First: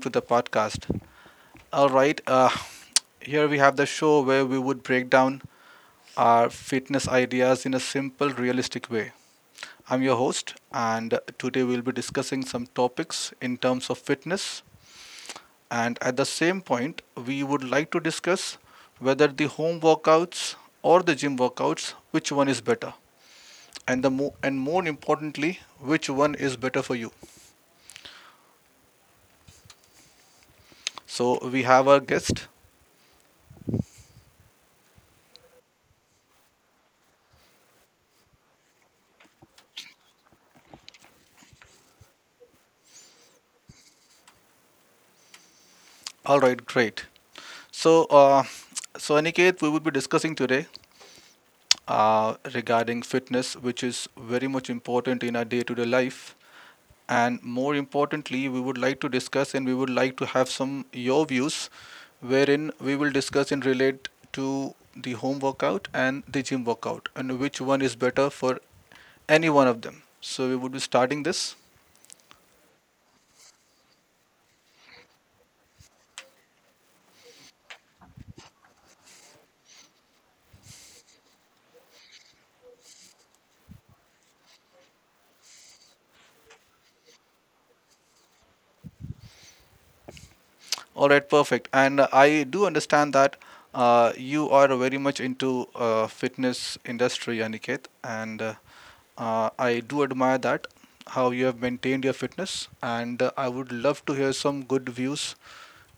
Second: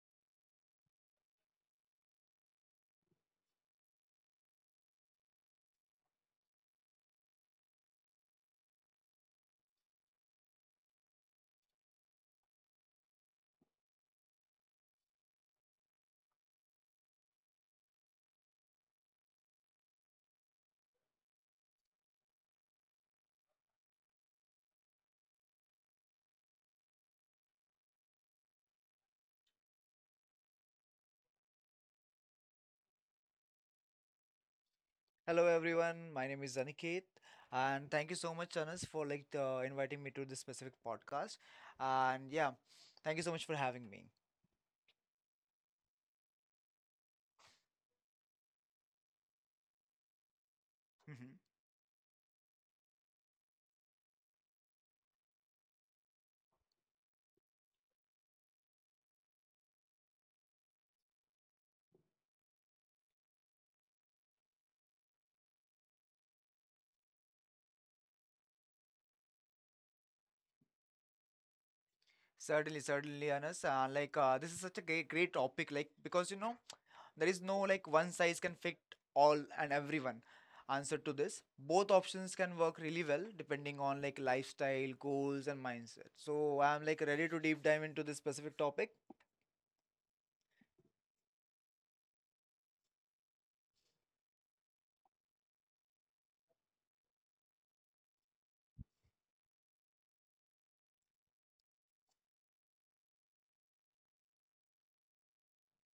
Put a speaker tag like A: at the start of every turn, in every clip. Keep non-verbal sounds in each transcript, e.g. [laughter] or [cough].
A: to the podcast. All right, here we have the show where we would break down our fitness ideas in a simple, realistic way. I'm your host, and today we'll be discussing some topics in terms of fitness. And at the same point, we would like to discuss whether the home workouts or the gym workouts, which one is better, and more importantly, which one is better for you. So we have our guest.
B: Hello everyone, my name is Aniket and thank you so much Anas for inviting me to this specific podcast and yeah, thank you so much for having me.
A: All right, great. So, uh, so Aniket, we will be discussing today
B: Mhm.
A: regarding fitness, which is very much important in our day-to-day life. And more importantly, we would like to discuss and we would like to have some your views, wherein we will discuss and relate to the home workout and the gym workout, and which one is better for any one of them. So we would be starting this.
B: Certainly, certainly Anas, this is such a great topic because there is no like one size can fit all and everyone answer to this. Both options can work really well depending on like lifestyle, goals and mindset. So I'm like ready to deep dive into this specific topic.
A: All right, perfect. And I do understand that you are very much into fitness industry, Aniket, and I do admire that how you have maintained your fitness. And I would love to hear some good views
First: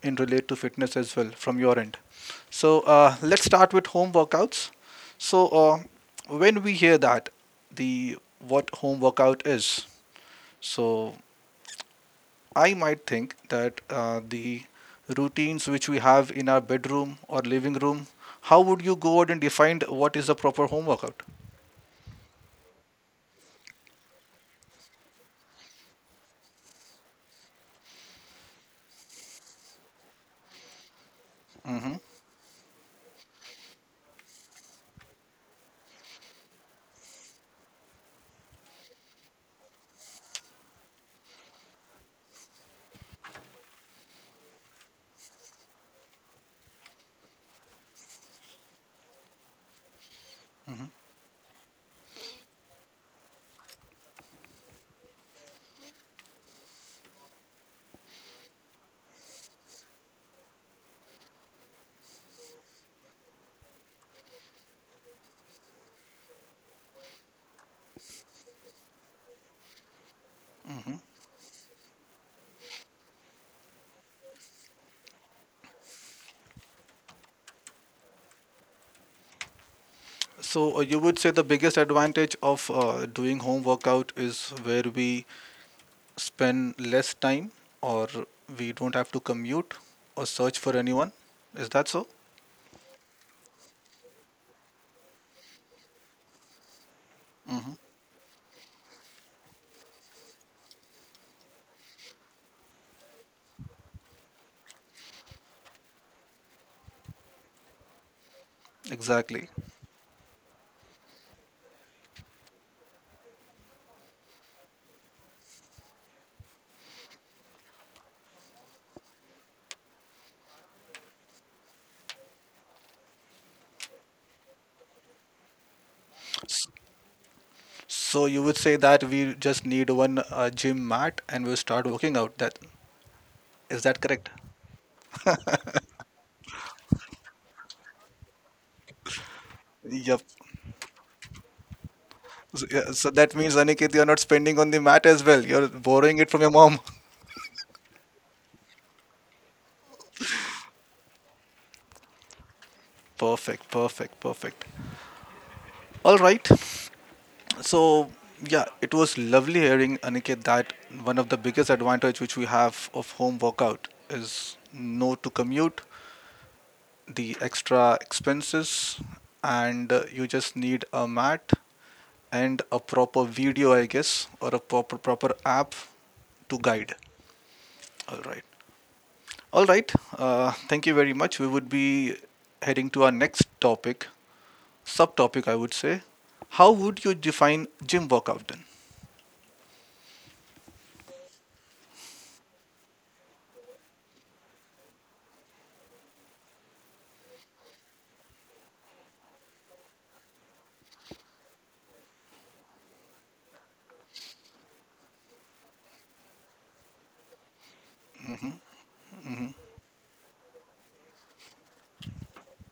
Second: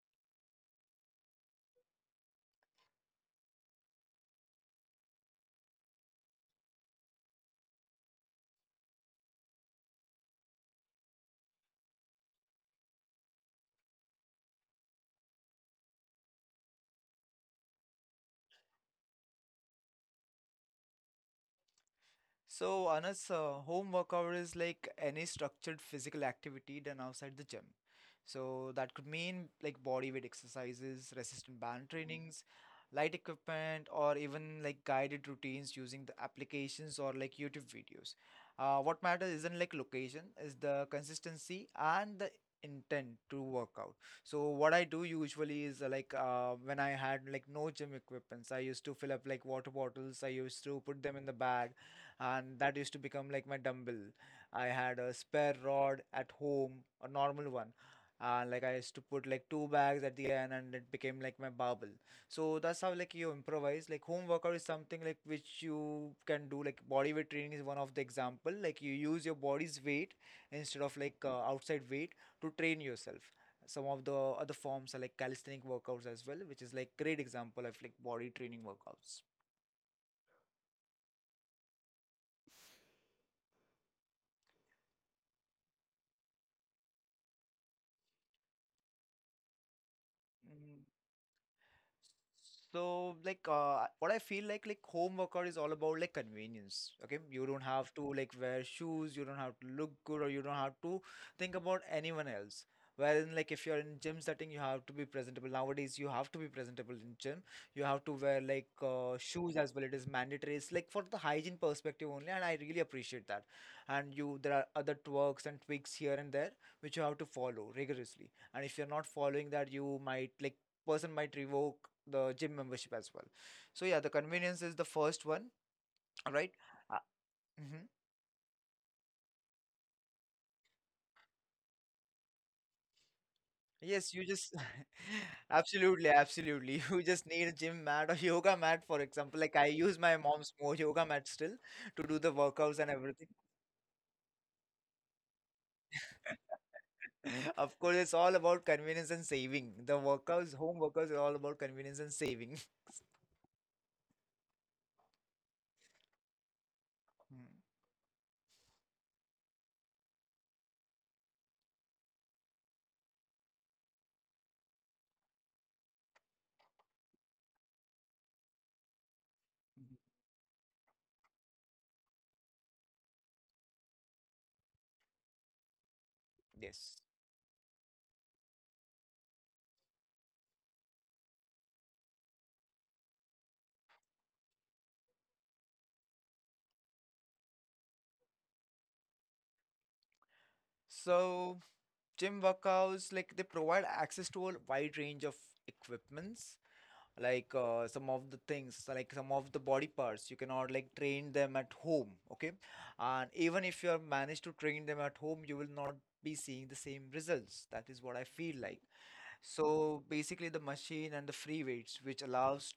A: in relate to fitness as well from your end. So let's start with home workouts. So when we hear that the what home workout is, so I might think that the routines which we have in our bedroom or living room, how would you go out and define what is the proper home workout?
B: So, Anas, home workout is like any structured physical activity done outside the gym. So that could mean like body weight exercises, resistant band
A: Hmm.
B: trainings, light equipment, or even like guided routines using the applications or like YouTube videos. What matters isn't like location, is the consistency and the intent to work out. So what I do usually is when I had like no gym equipments, I used to fill up like water bottles. I used to put them in the bag and that used to become like my dumbbell. I had a spare rod at home, a normal one, and like I used to put like two bags at the end, and it became like my barbell. So that's how like you improvise. Like home workout is something like which you can do. Like body weight training is one of the example. Like you use your body's weight instead of outside weight to train yourself. Some of the other forms are like calisthenic workouts as well, which is like great example of like body training workouts.
A: So you would say the biggest advantage of doing home workout is where we spend less time or we don't have to commute or search for
B: Mm-hmm.
A: anyone. Is that so?
B: So what I feel like home workout is all about like convenience. Okay, you don't
A: Hmm.
B: have to like wear shoes, you don't have to look good, or you don't have to think about anyone else. Wherein like if you're in gym setting, you have to be presentable. Nowadays, you have to be presentable in gym. You have to wear
A: Exactly.
B: shoes as well. It is mandatory. It's like for the hygiene perspective only, and I really appreciate that. And you, there are other twerks and tweaks here and there which you have to follow rigorously. And if you're not following that, you might like person might revoke the gym membership as well. So yeah, the convenience is the first one, right?
A: S-
B: Uh, mhm.
A: So you would say that we just need one gym mat and we'll start working out. That is that
B: Yes, you
A: correct?
B: just [laughs] absolutely, absolutely. [laughs] You just need a gym mat or yoga mat, for example. Like I use my
A: Yep.
B: mom's more yoga mat still to do the
A: So,
B: workouts and
A: yeah, so
B: everything.
A: that means, Aniket, you're not spending on the mat as well. You're borrowing it from your mom. [laughs]
B: [laughs] Of course, it's all about convenience and saving. The workouts, home workouts, are all about convenience and saving.
A: Perfect, perfect, perfect. All right.
B: [laughs] Mm.
A: So, yeah, it was lovely hearing, Aniket, that one of the biggest advantage which we have of home workout is no to commute, the extra expenses,
B: Mhm.
A: and you just need a mat and a proper video, I guess, or a proper app to
B: Yes.
A: guide. All right. All right. Thank you very much. We would be heading to our next topic, subtopic, I would say. How would you define gym workout then?
B: So, gym workouts, like they provide access to a wide range of equipments like some of the things like some of the body parts you cannot like train them at home, okay, and even if you have managed to train them at home you will not be seeing the same results, that is what I feel like. So basically, the machine and the free weights, which allows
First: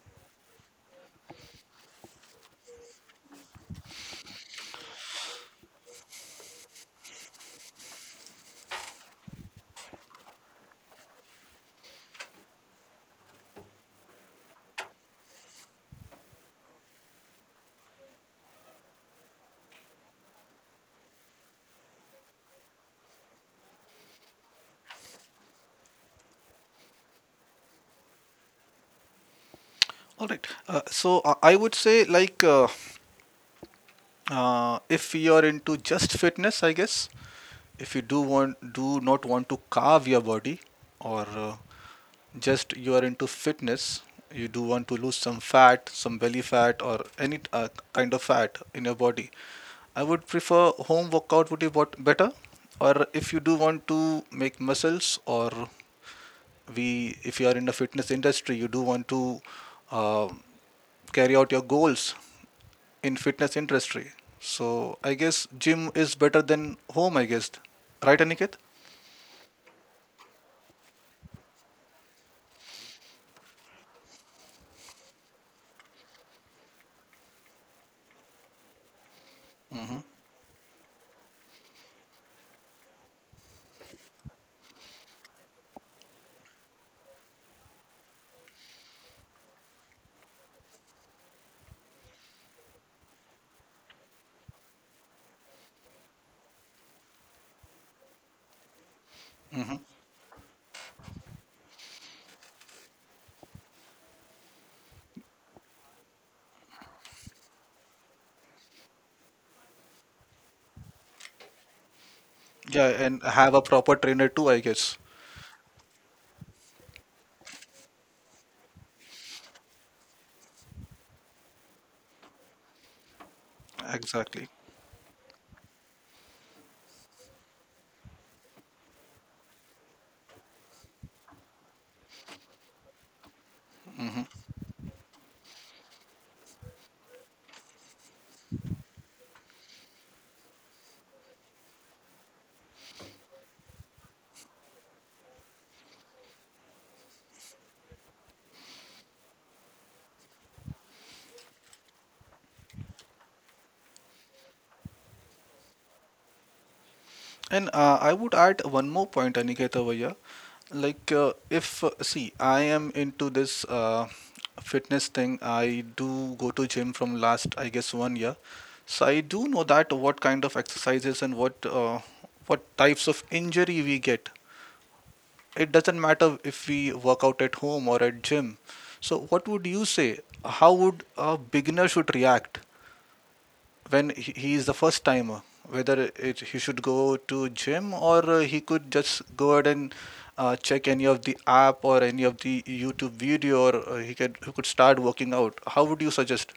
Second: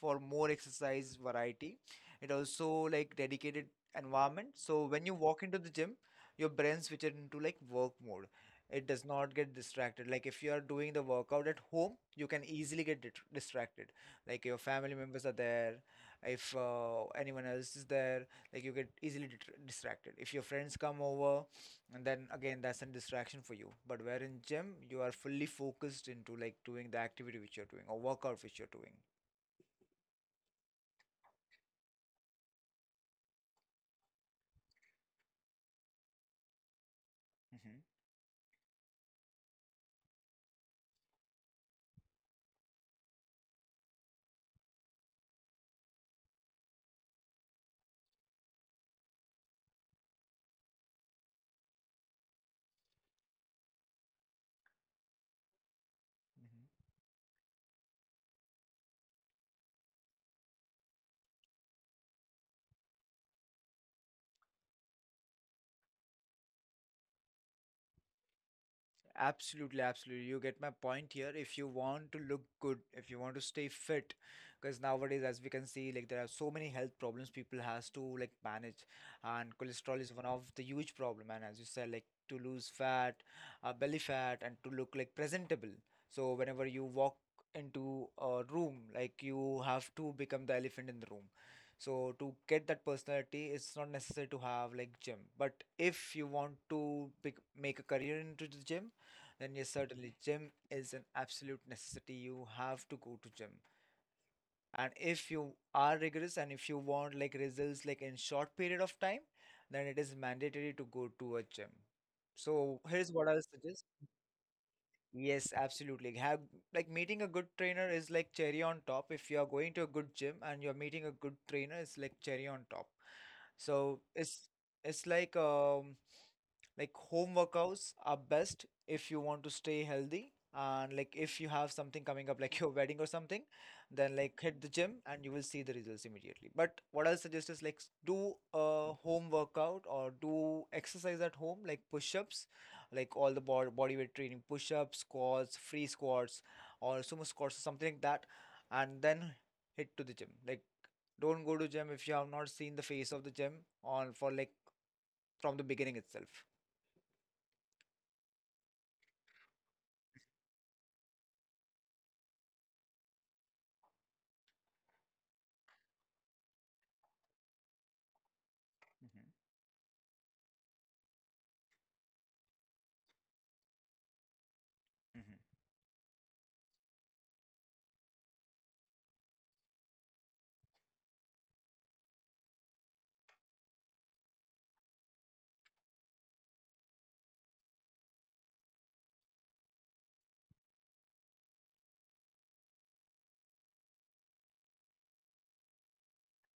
B: for more exercise variety. It also like dedicated environment. So when you walk into the gym, your brain switches into like work mode. It does not get distracted. Like if you are doing the workout at home, you can easily get distracted. Like your family members are there, if anyone else is there, like you get easily distracted. If your friends come over, and then again that's a distraction for you, but where in gym you are fully focused into like doing the activity which you're doing or workout which you're doing.
A: All right. So I would say, like, if you're into just fitness, I guess, if
B: Hmm
A: you do not want to carve your body, or just you are into fitness, you do want to lose some belly fat or any kind of fat in your body, I would prefer home workout would be what better, or if you do want to make muscles or
B: hmm.
A: we if you are in the fitness industry, you do want to uh, carry out your goals in fitness industry, so I guess gym is better than home, I guess, right, Aniket?
B: Absolutely, absolutely. You get my point here. If you want to look good, if you want to stay fit, because nowadays, as we can see, like there are so many health problems people has to like manage, and cholesterol is one of the huge problem. And as you said, like to lose fat, belly fat, and to look like presentable. So whenever you walk into a room, like you have to become the elephant in the room. So to get that personality, it's not necessary to have like gym. But if you want to make a career into the gym, then yes, certainly gym is an absolute necessity, you have to go to gym. And if you are rigorous and if you want like results like in short period of time, then it is mandatory to go to a gym. So
A: Yeah,
B: here's
A: and
B: what I'll
A: have a
B: suggest.
A: proper trainer too, I guess.
B: Yes, absolutely. Have like meeting a good trainer is like cherry on top. If you are going to a good gym and you're meeting a good trainer, it's like cherry on top. So
A: Exactly.
B: it's like like home workouts are best if you want to stay healthy, and like if you have something coming up [laughs] like your wedding or something, then like hit the gym and you will see the results immediately. But what I'll suggest is like do a home workout or do exercise at home like push-ups, like all the body weight training, push-ups, squats, free squats or sumo squats, something like that, and then hit to the gym. Like don't go to gym if you have not seen the face of the gym on for like from the beginning itself.
A: And I would add one more point, Aniketa Bhaiya. Like, if see, I am into this fitness thing. I do go to gym from last, I guess, one year. So I do know that what kind of exercises and what types of injury we get.
B: Mm-hmm.
A: It doesn't matter if we work out at home or at gym. So what would you say? How would a beginner should react when he is the first timer, whether he should go to gym or he could just go ahead and check any of the app or any of the YouTube video or he could start working out? How would you suggest?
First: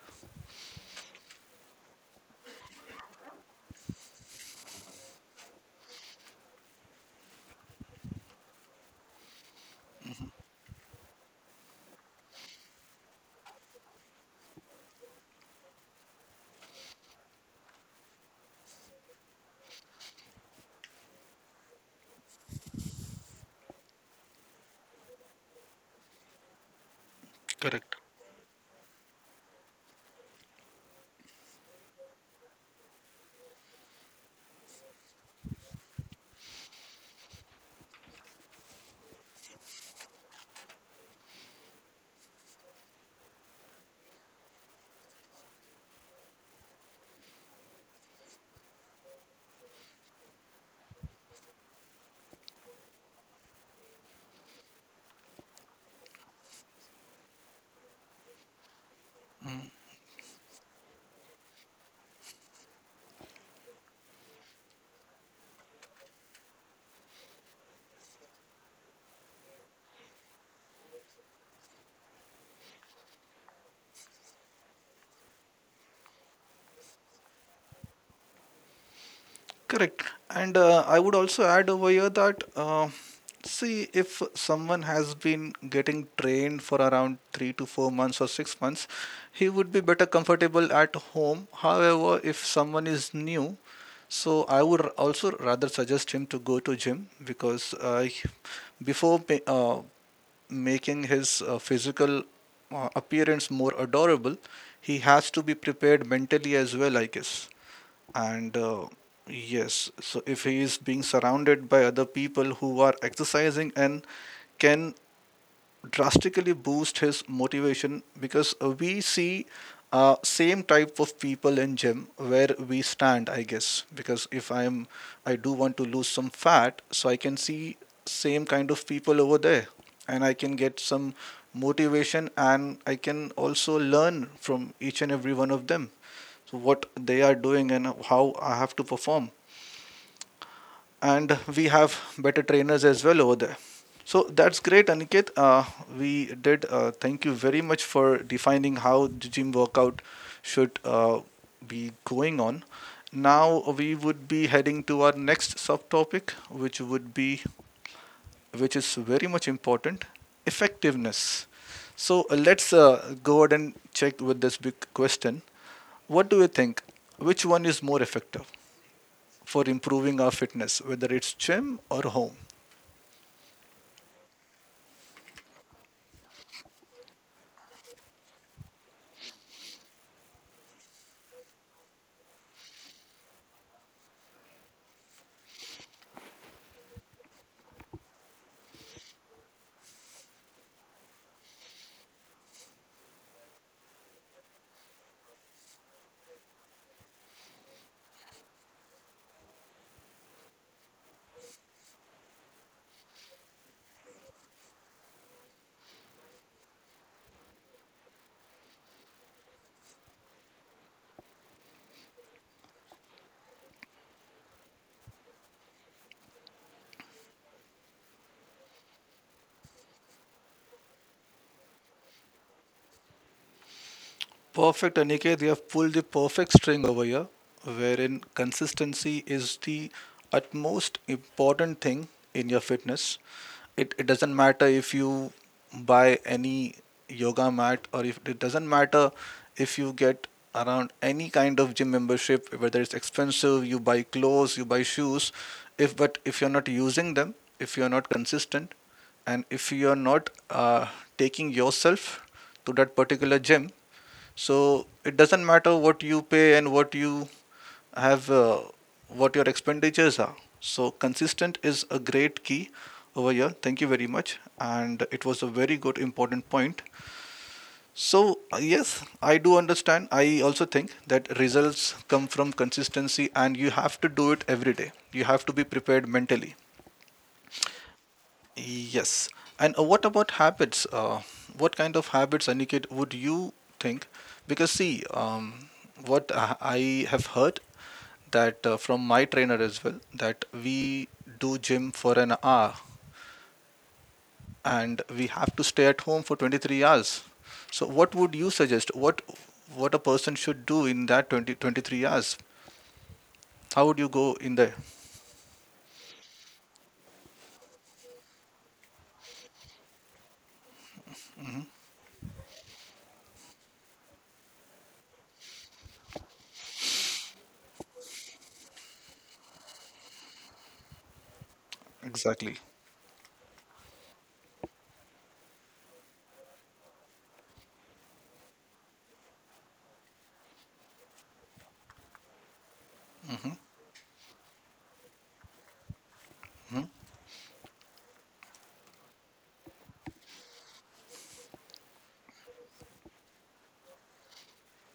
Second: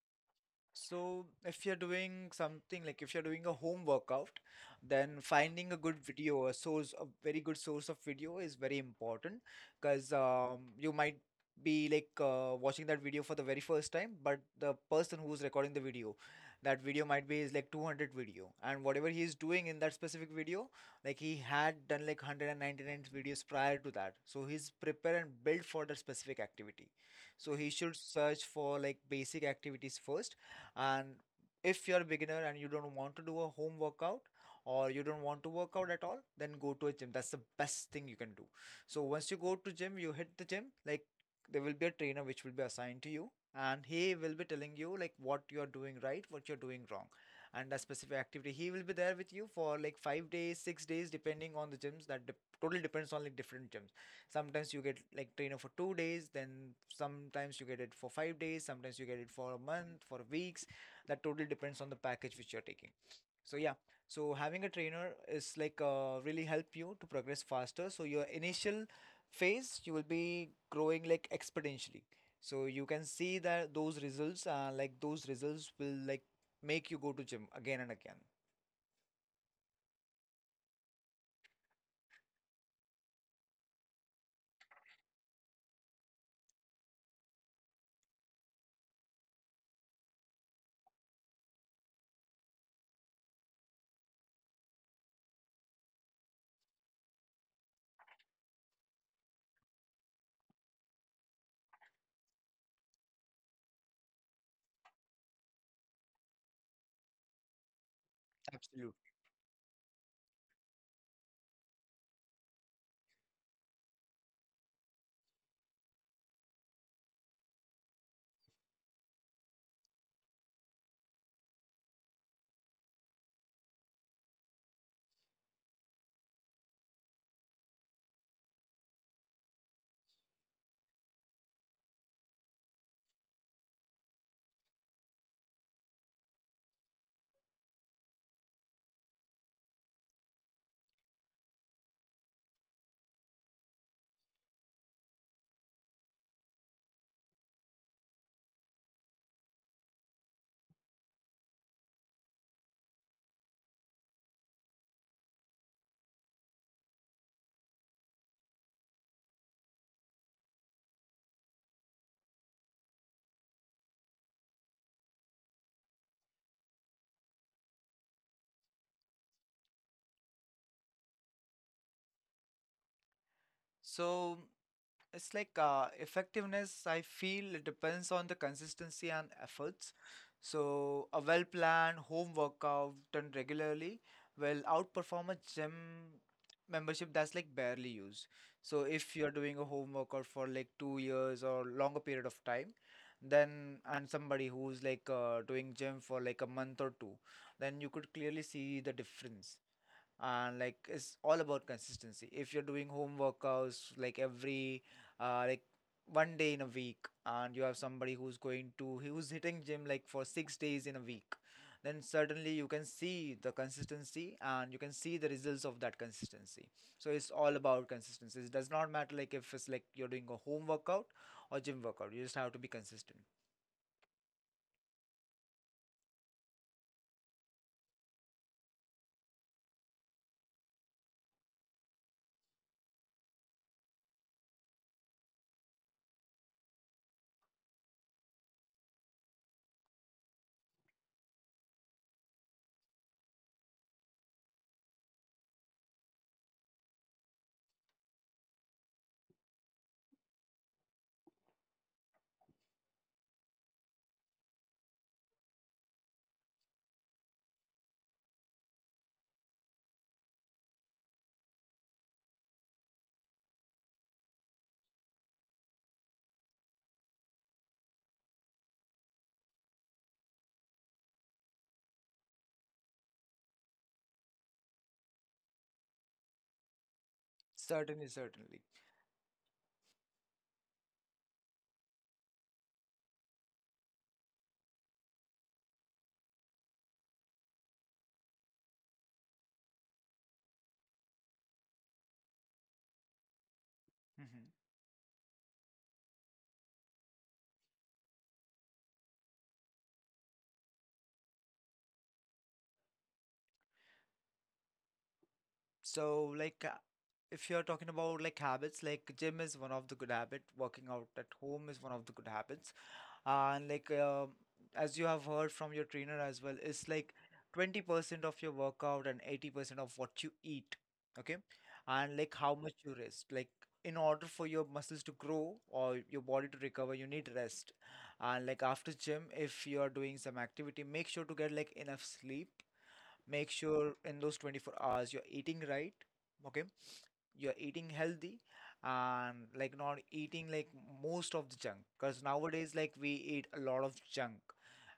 B: So, if you're doing something like if you're doing a home workout, then finding a good video, a source, a very good source of video is very important because you might be watching that video for the very first time, but the person who's recording the video, that video might be his like 200 video, and whatever he is doing in that specific video, like he had done like 199 videos prior to that, so he's prepared and built for that specific activity. So he
A: Correct.
B: should search for like basic activities first. And if you're a beginner and you don't want to do a home workout, or you don't want to work out at all, then go to a gym, that's the best thing you can do. So once you go to gym, you hit the gym. Like there will be a trainer which will be assigned to you and he will be telling you like what you're doing right, what you're doing wrong. And a specific activity, he will be there with you for like five days six days depending on the gyms. That totally depends on like different gyms. Sometimes you get like trainer for two days, then sometimes you get it for five days, sometimes you get it for a month, for a week. That totally depends on the package which you're taking. So yeah, so having a trainer is really help you to progress faster, so your initial phase you will be growing like exponentially. So you can see that those results those results will like make you go to gym again and again.
A: Correct. And I would also add over here that, see, if someone has been getting trained for around 3 to 4 months or 6 months, he would be better comfortable at home. However, if someone is new, so I would also rather suggest him to go to gym because before making his physical appearance more adorable, he has to be prepared mentally as well, I guess, and
B: Absolutely.
A: yes, so if he is being surrounded by other people who are exercising and can drastically boost his motivation because we see same type of people in gym where we stand, I guess, because if I am I do want to lose some fat, so I can see same kind of people over there, and I can get some motivation and I can also learn from each and every one of them, so what they are doing and how I have to perform, and we have better trainers as well over there. So that's great, Aniket. We did. Thank you very much for defining how the gym workout should be going on. Now we would be heading to our next subtopic, which is very much important, effectiveness. So let's go ahead and check with this big question. What do you think? Which one is more effective for improving our fitness, whether it's gym or home?
B: So it's effectiveness, I feel it depends on the consistency and efforts. So, a well planned home workout done regularly will outperform a gym membership that's like barely used. So, if you're doing a home workout for like two years or longer period of time, then and somebody who's doing gym for like a month or two, then you could clearly see the difference. And like it's all about consistency. If you're doing home workouts like every uh, like one day in a week, and you have somebody who's going to who's hitting gym like for six days in a week, then certainly you can see the consistency and you can see the results of that consistency. So it's all about consistency. It does not matter like if it's like you're doing a home workout or gym workout, you just have to be consistent.
A: Perfect, Aniket. You have pulled the perfect string over here, wherein consistency is the utmost important thing in your fitness. It doesn't matter if you buy any yoga mat, or if it doesn't matter if you get around any kind of gym membership, whether it's expensive, you buy clothes, you buy shoes. If but if you're not using them, if you're not consistent, and if you're not taking yourself to that particular gym, so it doesn't matter what you pay and what you have, what your expenditures are. So consistent is a great key over here. Thank you very much. And it was a very good, important point. So, yes, I do understand. I also think that results come from consistency and you have to do it every day. You have to be prepared mentally.
B: Certainly, certainly.
A: Yes. And what about habits? What kind of habits, Aniket, would you think? Because see, what I have heard that from my trainer as well, that we do gym for an hour
B: Mhm.
A: and we have to stay at home for 23 hours. So what would you suggest? What a person should do in that 20 23 hours? How would you go in there?
B: So if you're talking about like habits, like gym is one of the good habit, working out at home is one of the good habits. And as you have heard from your trainer as well, it's like 20% of your workout and 80% of what you eat. Okay? And like how
A: Exactly.
B: much you rest. Like in order for your muscles to grow or your body to recover, you need rest. And like after gym, if you are doing some activity, make sure to get like enough sleep. Make
A: Hmm.
B: sure in those 24 hours you're eating right, okay, you're eating healthy, and like not eating like most of the junk, because nowadays like we eat a lot of junk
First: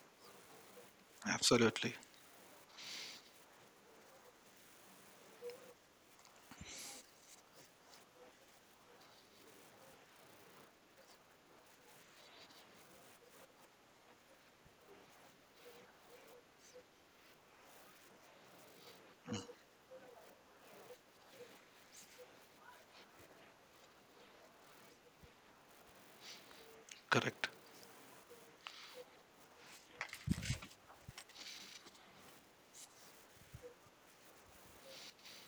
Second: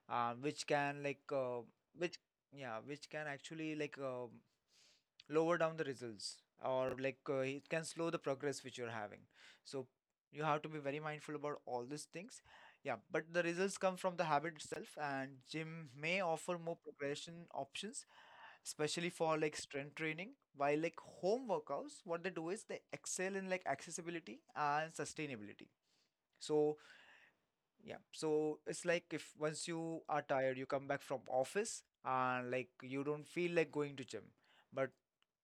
B: which can like
A: Absolutely.
B: which yeah, which can actually lower down the results, or like it can slow the progress which you're having. So you have to be very mindful about all these things. Yeah, but the results come from the habit itself, and gym may offer more progression options, especially for like strength training, while like home workouts, what they do is they excel in like accessibility and sustainability. So
A: Correct.
B: yeah, so it's like, if once you are tired, you come back from office and like you don't feel like going to gym. But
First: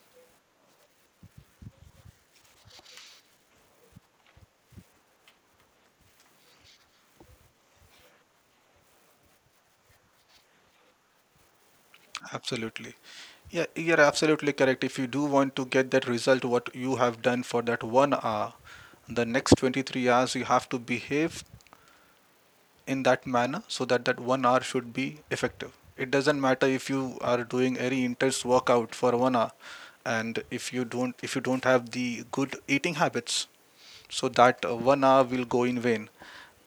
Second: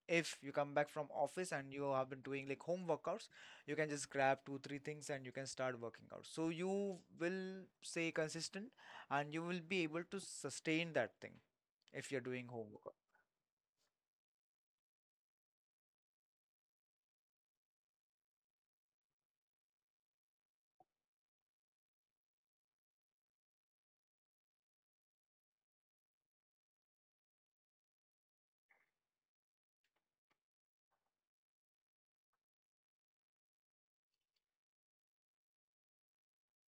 B: if you come back from office and you have been doing like home workouts, you can just grab 2 3 things and you can start working out, so you will stay consistent and you will be able to sustain that thing if you're doing home
A: Absolutely.
B: workout.
A: Yeah, you're absolutely correct. If you do want to get that result, what you have done for that one hour, the next 23 hours, you have to behave in that manner so that that one hour should be effective. It doesn't matter if you are doing very intense workout for one hour and if you don't have the good eating habits, so that one hour will go in vain.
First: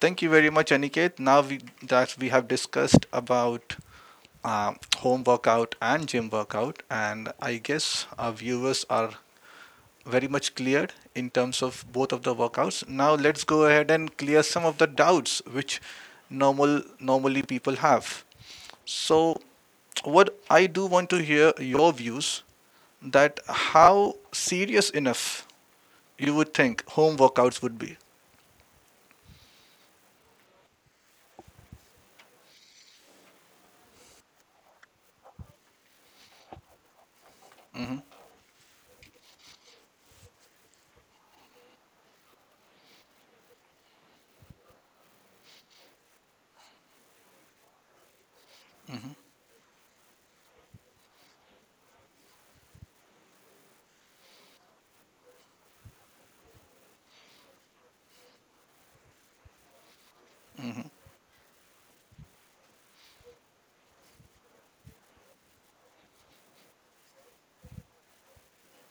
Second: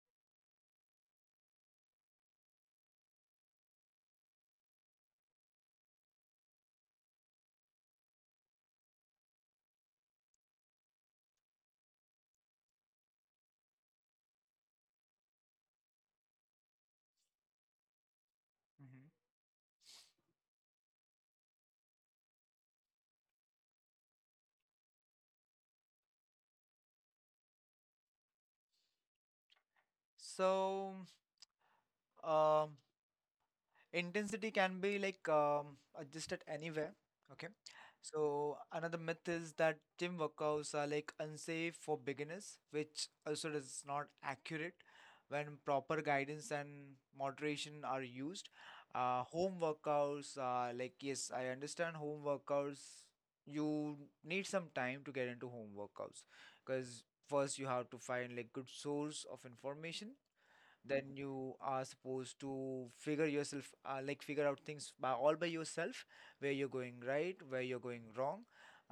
A: Thank you very much, Aniket. Now that we have discussed about uh, home workout and gym workout, and I guess our viewers are very much cleared in terms of both of the workouts. Now let's go ahead and clear some of the doubts which normally people have.
B: Mhm.
A: So what I do want to hear your views, that how serious enough you would think home workouts would be.
B: So Um, intensity can be like adjusted anywhere. Okay. So another myth is that gym workouts are like unsafe for beginners, which also is not accurate. When proper guidance and moderation are used, home workouts are like, yes, I understand home workouts. You need some time to get into home workouts, because first you have to find like good source of information, then you are supposed to figure yourself like figure out things by all by yourself, where you're going right, where you're going wrong.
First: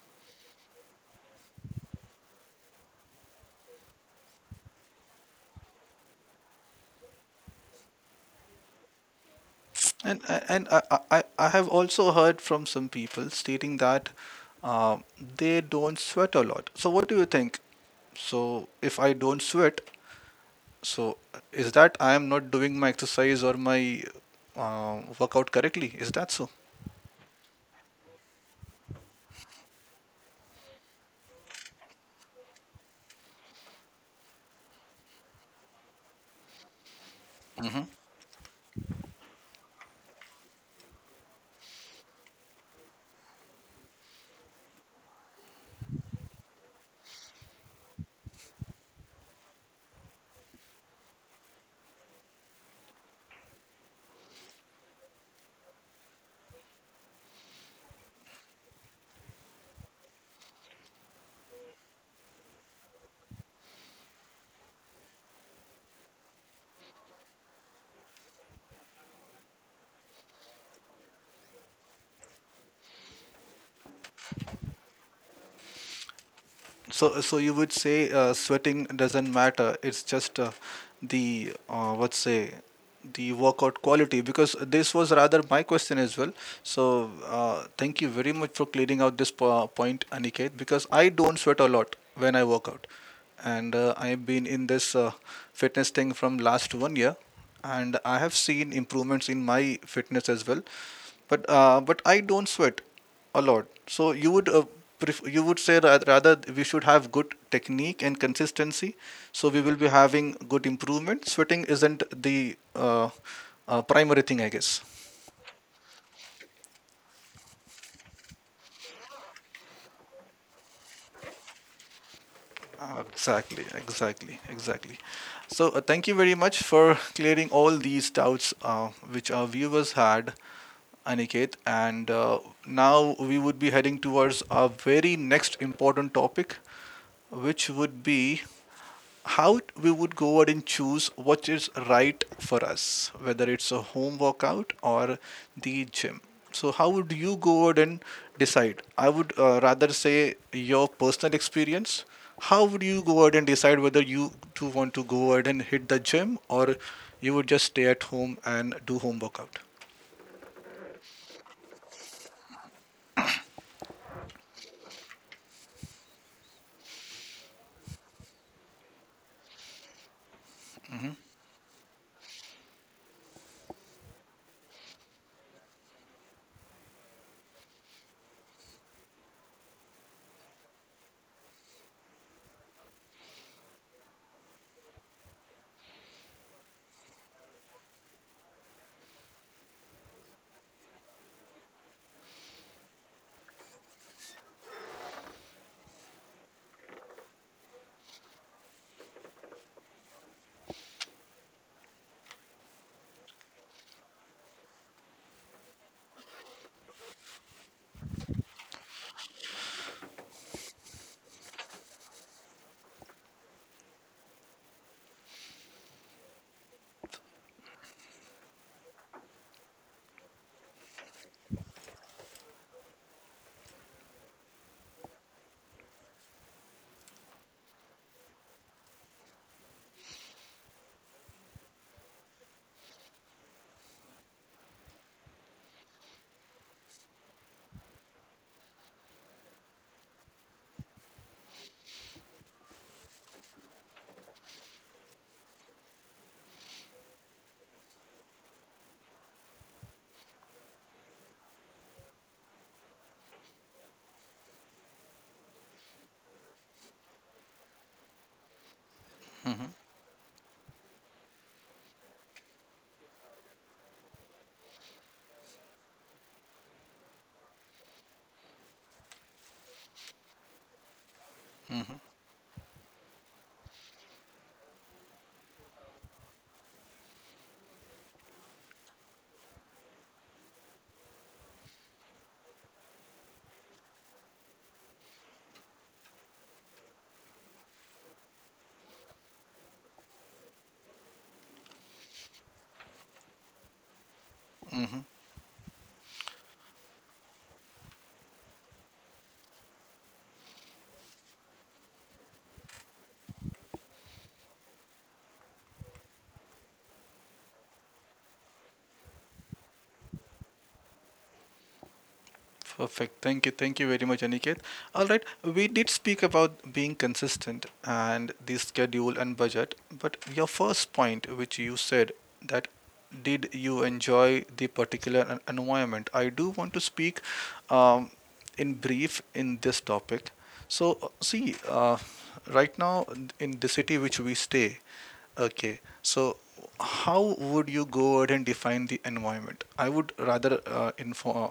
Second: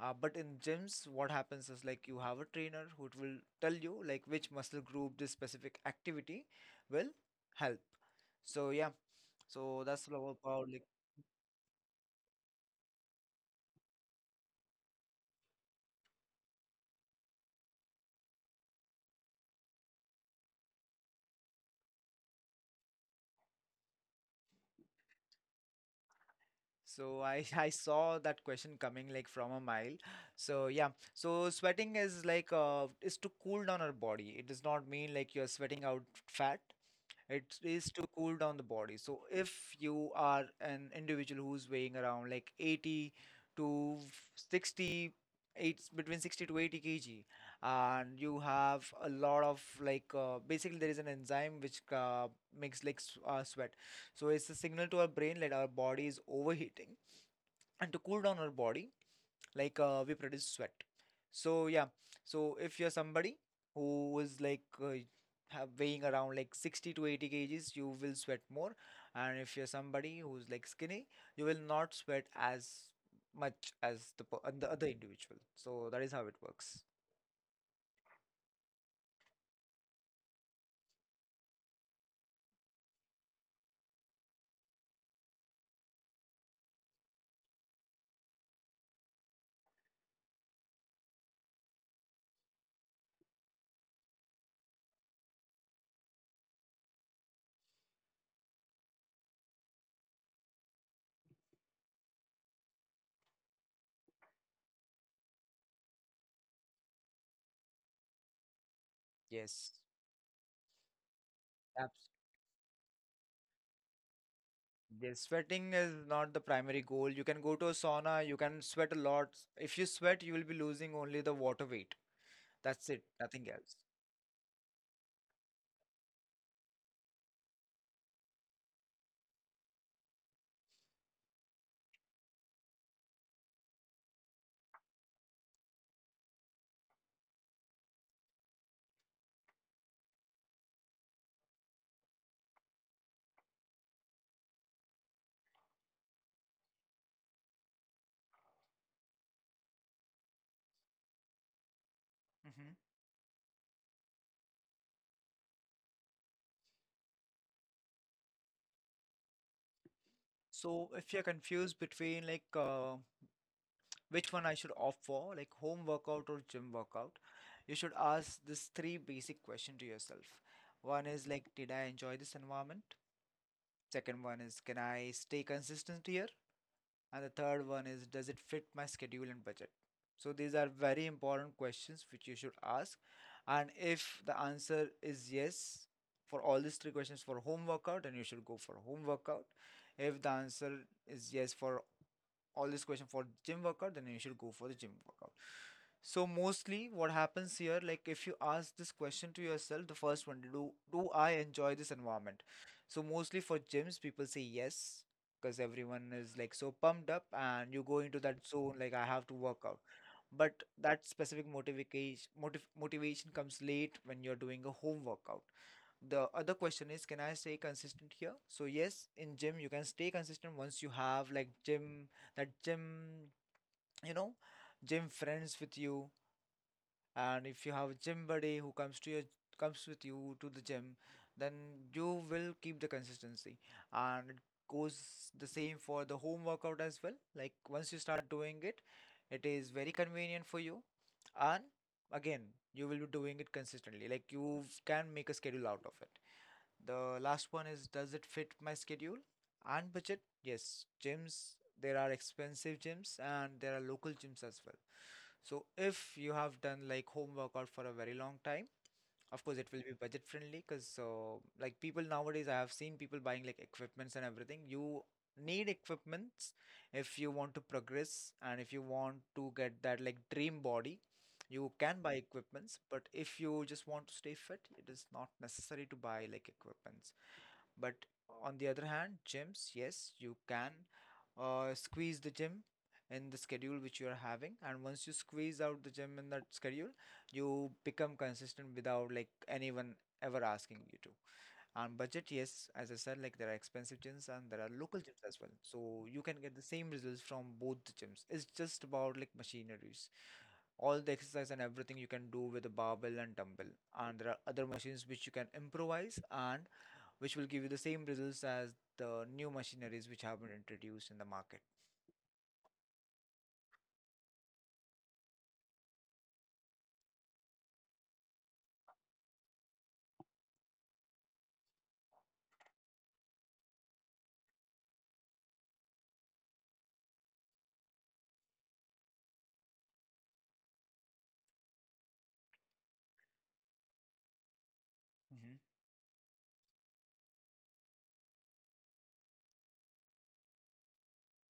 B: Uh, but in gyms, what happens is like you have a trainer who will tell you like which muscle group this specific activity will help. So yeah, so that's
A: And
B: all
A: and
B: about
A: I,
B: like,
A: I, I have also heard from some people stating that uh, they don't sweat a lot. So what do you think? So if I don't sweat, so is that I am not doing my exercise or my workout correctly? Is that so?
B: so I [laughs] I saw that question coming like from a mile. So yeah, so sweating is like is to cool down our body. It does not mean like you're sweating out fat. It
A: Hmm.
B: is to cool down the body. So if you are an individual who's weighing around like 80 to 60, it's between 60 to 80 kg, and you have a lot of like basically there is an enzyme which makes like sweat. So it's a signal to our brain that our body is overheating, and to cool down our body, like we produce sweat. So yeah, so if you're somebody who is like have weighing around like 60 to 80 kgs, you will sweat more. And if you're somebody who's like skinny, you will not sweat as much as the other individual. So that is how it works.
A: So you would say sweating doesn't matter. It's just the let say the workout quality, because this was rather my question as well. So thank you very much for clearing out this point, Aniket, because I don't sweat a lot when I work out, and I've been in this fitness thing from last one year and I have seen improvements in my fitness as well. But I don't sweat a lot. So you would you would say rather we should have good technique and consistency. So we
B: Yes,
A: will be having good improvement. Sweating isn't
B: absolutely.
A: the primary thing, I guess.
B: Yes, sweating is not the primary goal. You can go to a sauna, you can sweat a lot. If you sweat, you will be losing only the water weight. That's it, nothing
A: Exactly,
B: else.
A: exactly, exactly. So, thank you very much for clearing all these doubts which our viewers had, Aniket. And now we would be heading towards our very next important topic, which would be how we would go out and choose what is right for us, whether it's a home workout or the gym. So, how would you go out and decide? I would rather say your personal experience. How
B: Mhm.
A: would you go out and decide whether you do want to go out and hit the gym or you would just stay at home and do home workout?
B: So if you're confused between like which one I should opt for, like home workout or gym workout, you should ask these three basic questions to yourself. One is like, did I enjoy this environment? Second one is, can I stay consistent here? And the third one is, does it fit my schedule and budget? So these are very important questions which you should ask. And if the answer is yes for all these three questions for home workout, then you should go for home workout. If the answer is yes for all this question for gym workout, then you should go for the gym workout. So mostly what happens here, like if you ask this question to yourself, the first one, do I enjoy this environment? So mostly for gyms, people say yes, because everyone is like so pumped up and you go into that zone like I have to work out. But that specific motivation comes late when you're doing a home workout. The other question is, can I stay consistent here? So yes, in gym you can stay consistent once you have like gym, you know, gym friends with you. And if you have a gym buddy who comes with you to the gym, then you will keep the consistency. And it goes the same for the home workout as well. Like once you start doing it, it is very convenient for you, and again, you will be doing it consistently. Like you can make a schedule out of it. The last one is, does it fit my schedule and budget? Yes, gyms, there are expensive gyms and there are local gyms as well. So if you have done like home workout for a very long time, of course it will be budget friendly, because like people nowadays, I have seen people buying like equipments and everything. You need equipments if you want to progress and if you want to get that like dream body. You can buy equipments, but if you just want to stay fit, it is not necessary to buy like equipment. But on the other hand, gyms, yes, you can squeeze the gym in the schedule which you are having. And once you squeeze out the gym in that schedule, you become consistent without like anyone ever asking you to. And budget, yes, as I said, like there are expensive gyms and there are local gyms as well. So you can get the same results from both the gyms. It's just about like machineries. All the exercise and everything you can do with a barbell and dumbbell. And there are other machines which you can improvise and which will give you the same results as the new machineries which have been introduced in the market.
A: Perfect. Thank you. Thank you very much, Aniket. All right. We did speak about being consistent and the schedule and budget, but your first point, which you said that did you enjoy the particular environment? I do want to speak um, in brief in this topic. So, see, right now in the city which we stay,
B: Mm-hmm.
A: okay, so how would you go ahead and define the environment? I would rather inform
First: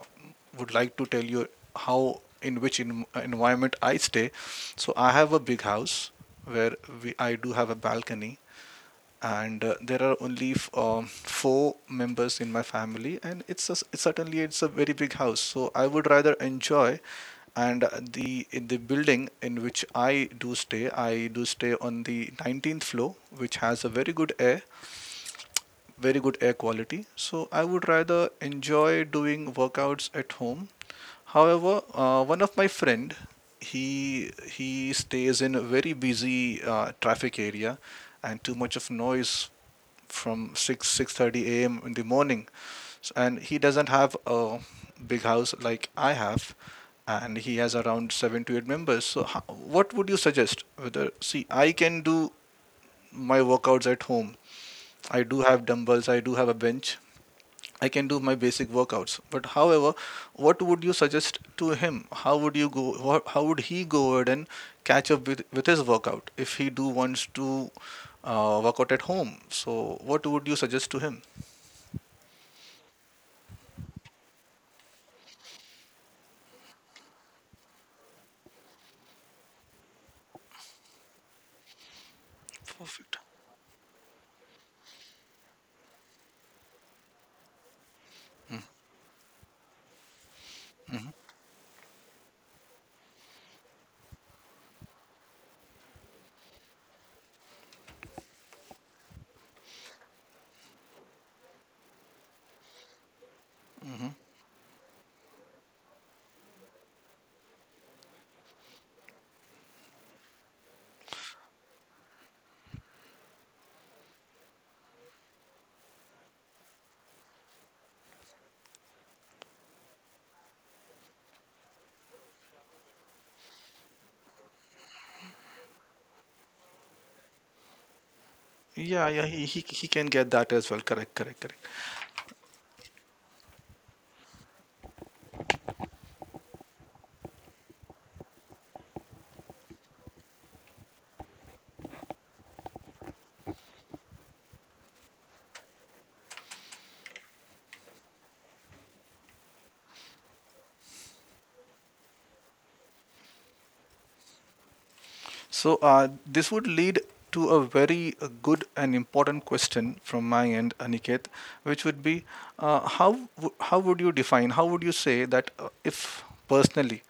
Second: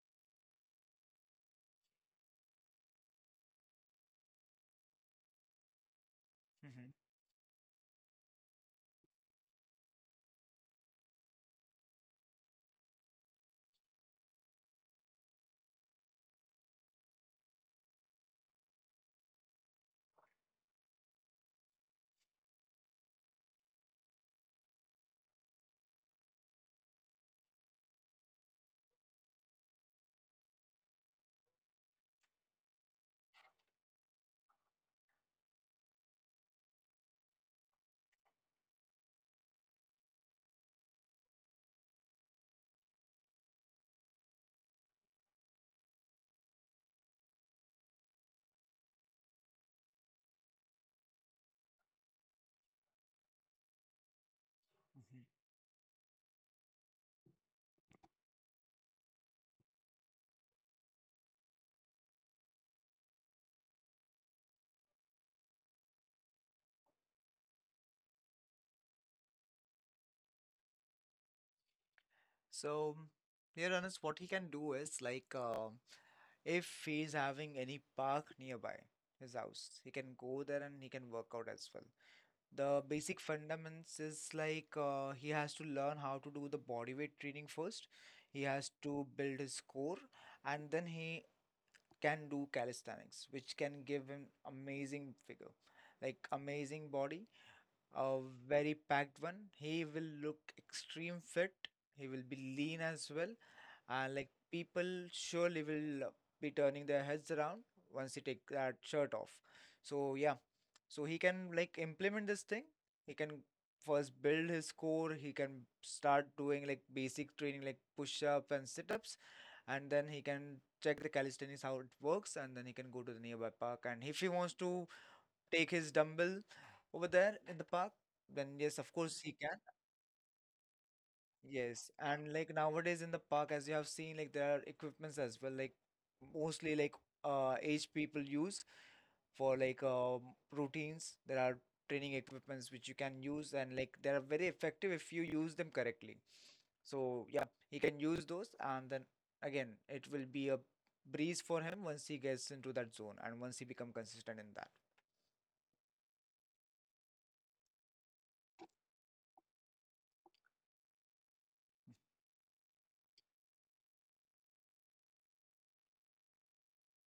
A: would like to tell you how environment I stay. So I have a big house where
B: Mm-hmm.
A: I do have a balcony, and there are only four members in my family, and it's a it's certainly it's a very big house. So I would rather enjoy. And the in the building in which I do stay on the 19th floor, which has a very good air quality. So I would rather enjoy doing workouts at home. However, one of my friend, he stays in a very busy traffic area, and too much of noise from six thirty a.m. in the morning, and he doesn't have a big house like I have. And he has around seven to eight members. So, what would you suggest? Whether See, I can do my workouts at home.
B: Mm-hmm.
A: I do have dumbbells. I do have a bench. I can do my basic workouts. But however, what would you suggest to him? How would he go ahead and catch up with his workout if he do wants to work out at home? So what would you suggest to him?
B: So, here Anas, what he can do is like if he's having any park nearby his house, he can go there and he can work out as well. The
A: Perfect.
B: basic fundamentals is like he has to learn how to do the body weight training first. He has to build his core, and then he can do calisthenics, which can give him amazing figure, like amazing body, a very packed one. He will look extreme fit. He will be lean as well. And like people surely will be turning their heads around once he take that shirt off. So yeah, so he can like implement this thing. He can first build his core. He can start doing like basic training like push-ups and sit-ups, and then he can check the calisthenics how it works, and then he can go to the nearby park. And if he wants to take his dumbbell over there in the park, then yes, of
A: Yeah,
B: course
A: yeah,
B: he
A: he,
B: can.
A: he, he can get that as well. Correct, correct, correct.
B: Yes, and like nowadays in the park, as you have seen, like there are equipments as well, like mostly like aged people use for like routines. There are training equipments which you can use, and like they are very effective if you use them correctly. So yeah, he can use those, and then again, it will be a breeze for him once he gets into that zone and once he become consistent in that.
A: So, this would lead to a very good and important question from my end, Aniket, which would be how would you define, how would you say that if personally,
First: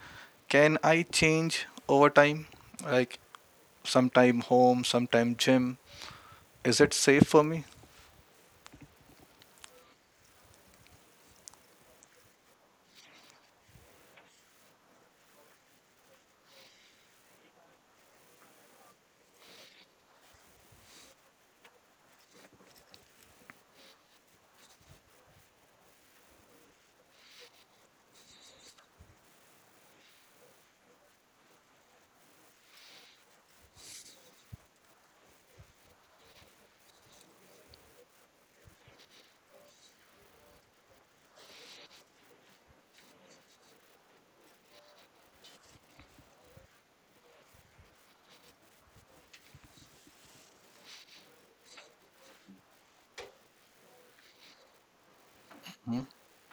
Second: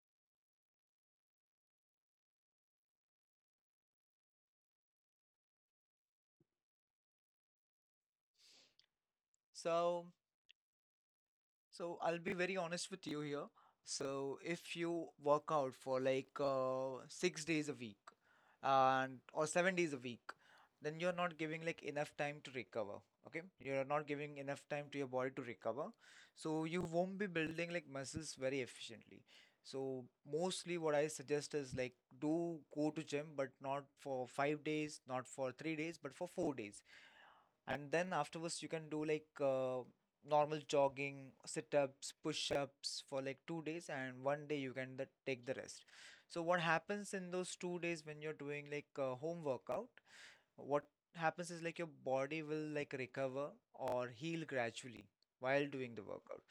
A: can I change over time? Like sometime home, sometime gym? Is it safe for me?
B: So So I'll be very honest with you here. So if you work out for like 6 days a week, and or 7 days a week, then you're not giving like enough time to recover. Okay, you're not giving enough time to your body to recover, so you won't be building like muscles very efficiently. So mostly what I suggest is like, do go to gym, but not for 5 days, not for 3 days, but for 4 days, and then afterwards you can do like normal jogging, sit-ups, push-ups for like 2 days, and one day you can take the rest. So what happens in those 2 days when you're doing like home workout, what happens is like your body will like recover or heal gradually while doing the workout.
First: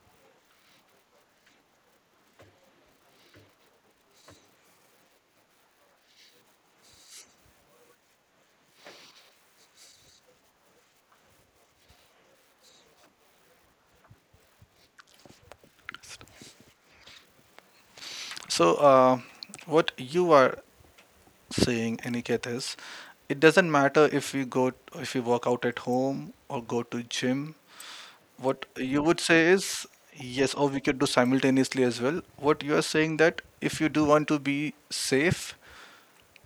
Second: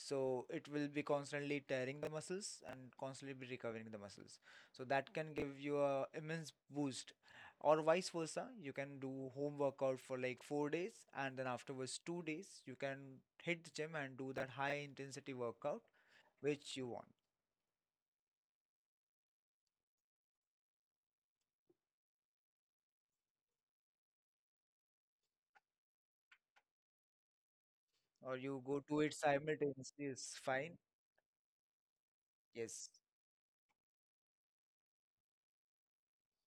B: So it will be constantly tearing the muscles and constantly be recovering the muscles, so that can give you a immense boost. Or vice versa, you can do home workout for like 4 days, and then afterwards 2 days you can hit the gym and do that high intensity workout which you want,
A: So, what you are saying, Aniket, is it doesn't matter if we work out at home or go to gym.
B: or you
A: What
B: go to
A: you
B: it
A: would say is
B: simultaneously is
A: yes, or
B: fine.
A: we could do simultaneously as well. What you are
B: Yes.
A: saying that if you do want to be safe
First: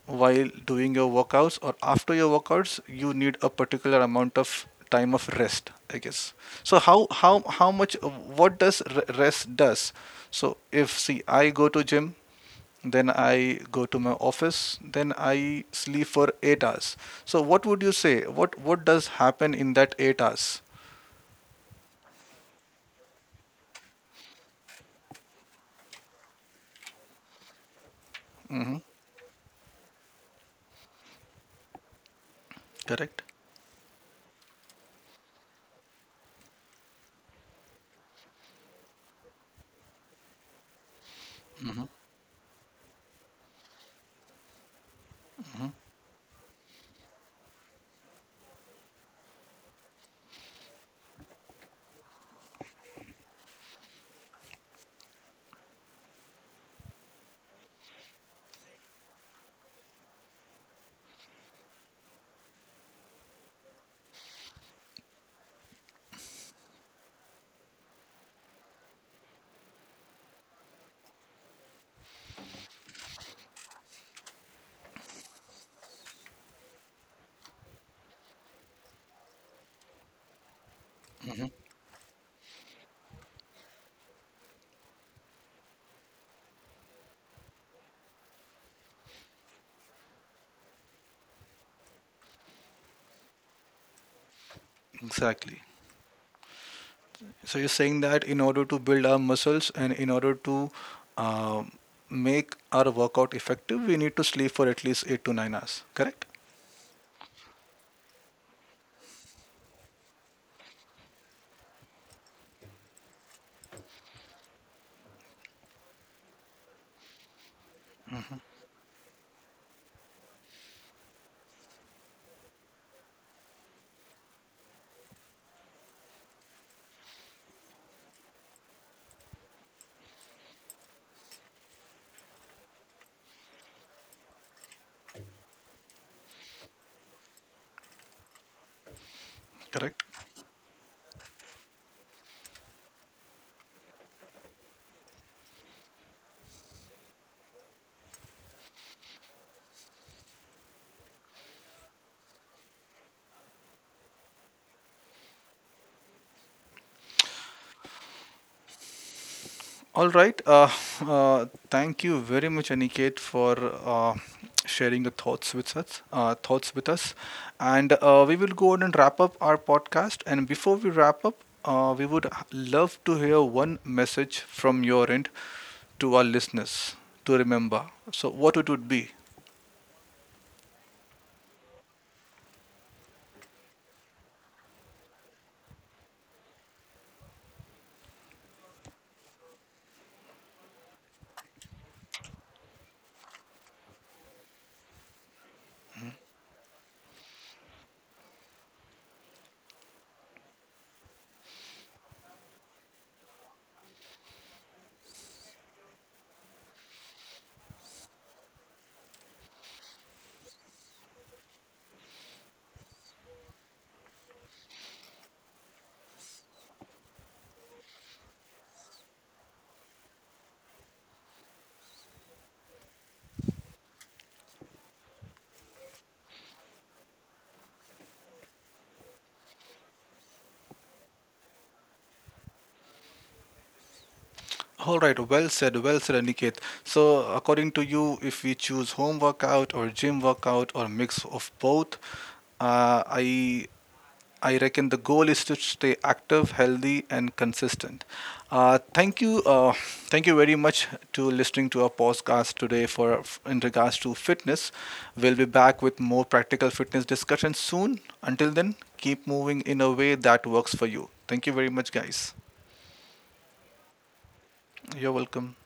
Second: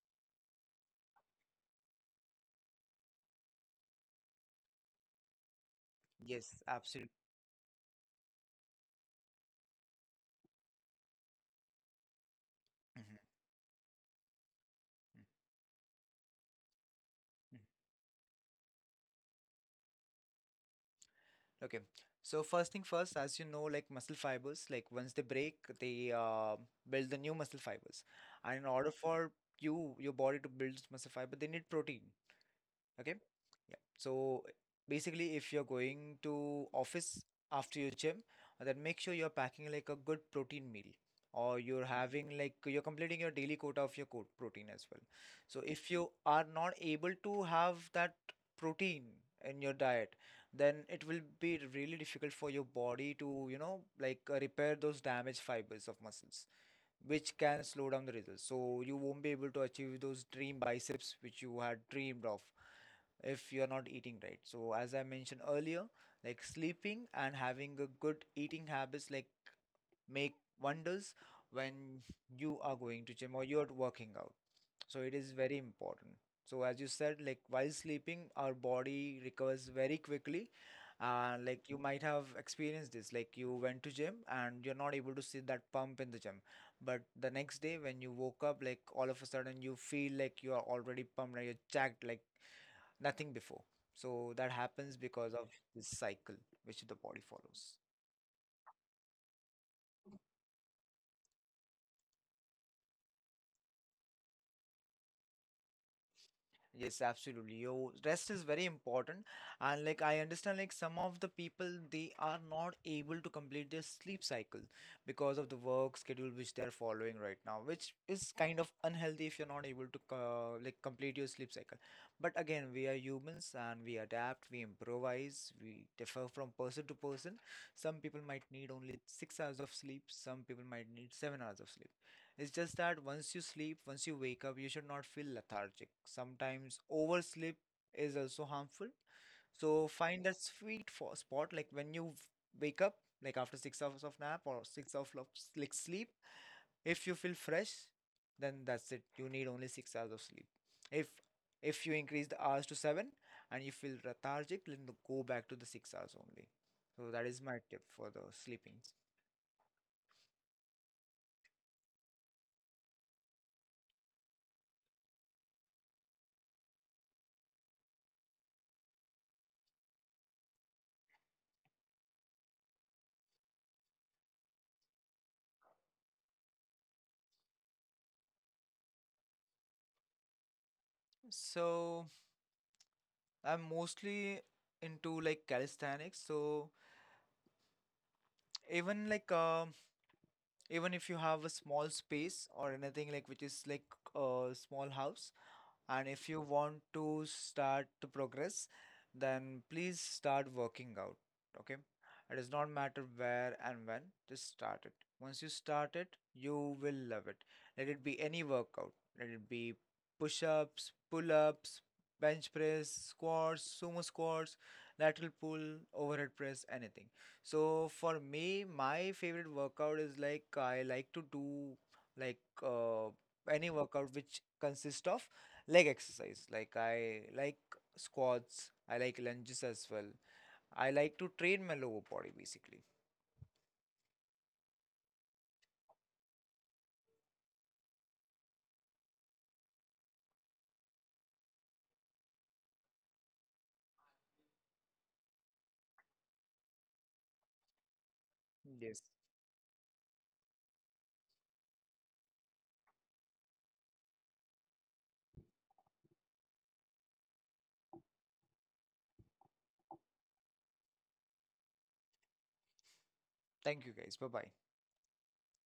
A: while doing your workouts or after your workouts, you need a particular amount of time of rest, I guess.
B: Yes,
A: So how
B: absolutely.
A: how how much, what does rest does? So if see, I go to gym, then
B: Mhm.
A: I go to my office, then I sleep for 8 hours. So what would you say? What does happen in that 8 hours?
B: Okay. So first thing first, as you know, like muscle fibers, like once they break, they build the new muscle fibers. And in
A: Hmm.
B: order for your body to build muscle fiber, they need protein. Okay.
A: Correct.
B: Yeah. So basically, if you're going to office after your gym, then make sure you're packing like a good protein meal, or you're having like you're completing your daily quota of your protein as well. So if you are not able to have that protein in your diet, then it will be really difficult for your body to, you know, like repair those damaged fibers of muscles, which can slow down the results. So you won't be able to achieve those dream biceps which you had dreamed of if you're not eating right. So as I mentioned earlier, like sleeping and having a good eating habits like make wonders when you are going to gym or you're working out. So it is very important. So as you said, like while sleeping, our body recovers very quickly. Like you might have experienced this, like you went to gym and you're not able to see that pump in the gym, but the next day when you woke up, like all of a sudden you feel like you are already pumped, like you're jacked, like nothing before. So that happens because of
A: Exactly.
B: this cycle which the body
A: So you're
B: follows.
A: saying that in order to build our muscles and in order to um, make our workout effective, we need to sleep for at least 8 to 9 hours. Correct?
B: Yes, absolutely. Your rest is very important. And like I understand like some of the people, they are not able to complete their sleep cycle because of the work schedule which they're following right now, which is kind of unhealthy if you're not able to like complete your sleep cycle. But again, we are humans and we adapt, we improvise, we differ from person to person. Some people might need only 6 hours of sleep, some people might need 7 hours of sleep. It's just that once you sleep, once you wake up, you should not feel lethargic. Sometimes oversleep is also harmful. So
A: Correct.
B: find that sweet spot, like when you wake up, like after 6 hours of nap or 6 hours of like sleep. If you feel fresh, then that's it. You need only 6 hours of sleep. If if you increase the hours to seven and you feel lethargic, then go back to the 6 hours only. So that is my tip for the sleeping.
A: All right. [laughs] Thank you very much, Aniket, for uh, sharing the thoughts with us. Thoughts with us, and we will go on and wrap up our podcast. And before we wrap up, we would love to hear one message from your end to our listeners to remember. So, what it would be?
B: So I'm mostly into like calisthenics. So even like even if you have a small space or anything like which is like a small house, and if you want to start to progress, then please start working out. Okay. It does not matter where and when, just start it. Once you start it, you will love it. Let it be any workout. Let it be push ups, pull ups, bench press, squats, sumo squats, lateral pull, overhead press, anything. So for me, my favorite workout is like I like to do like any workout which consists of leg exercise. Like I like squats, I like lunges as well. I like to train my lower body basically.
A: All right, well said, Aniket. So, according to you, if we choose home workout or gym workout or mix of both, uh, I I reckon the goal is to stay active, healthy, and consistent.
B: Yes.
A: Thank you very much to listening to our podcast today for in regards to fitness. We'll be back with more practical fitness discussions soon. Until then, keep moving in a way that works for you. Thank you very much, guys.
B: Thank you guys. Bye bye.
A: You're welcome.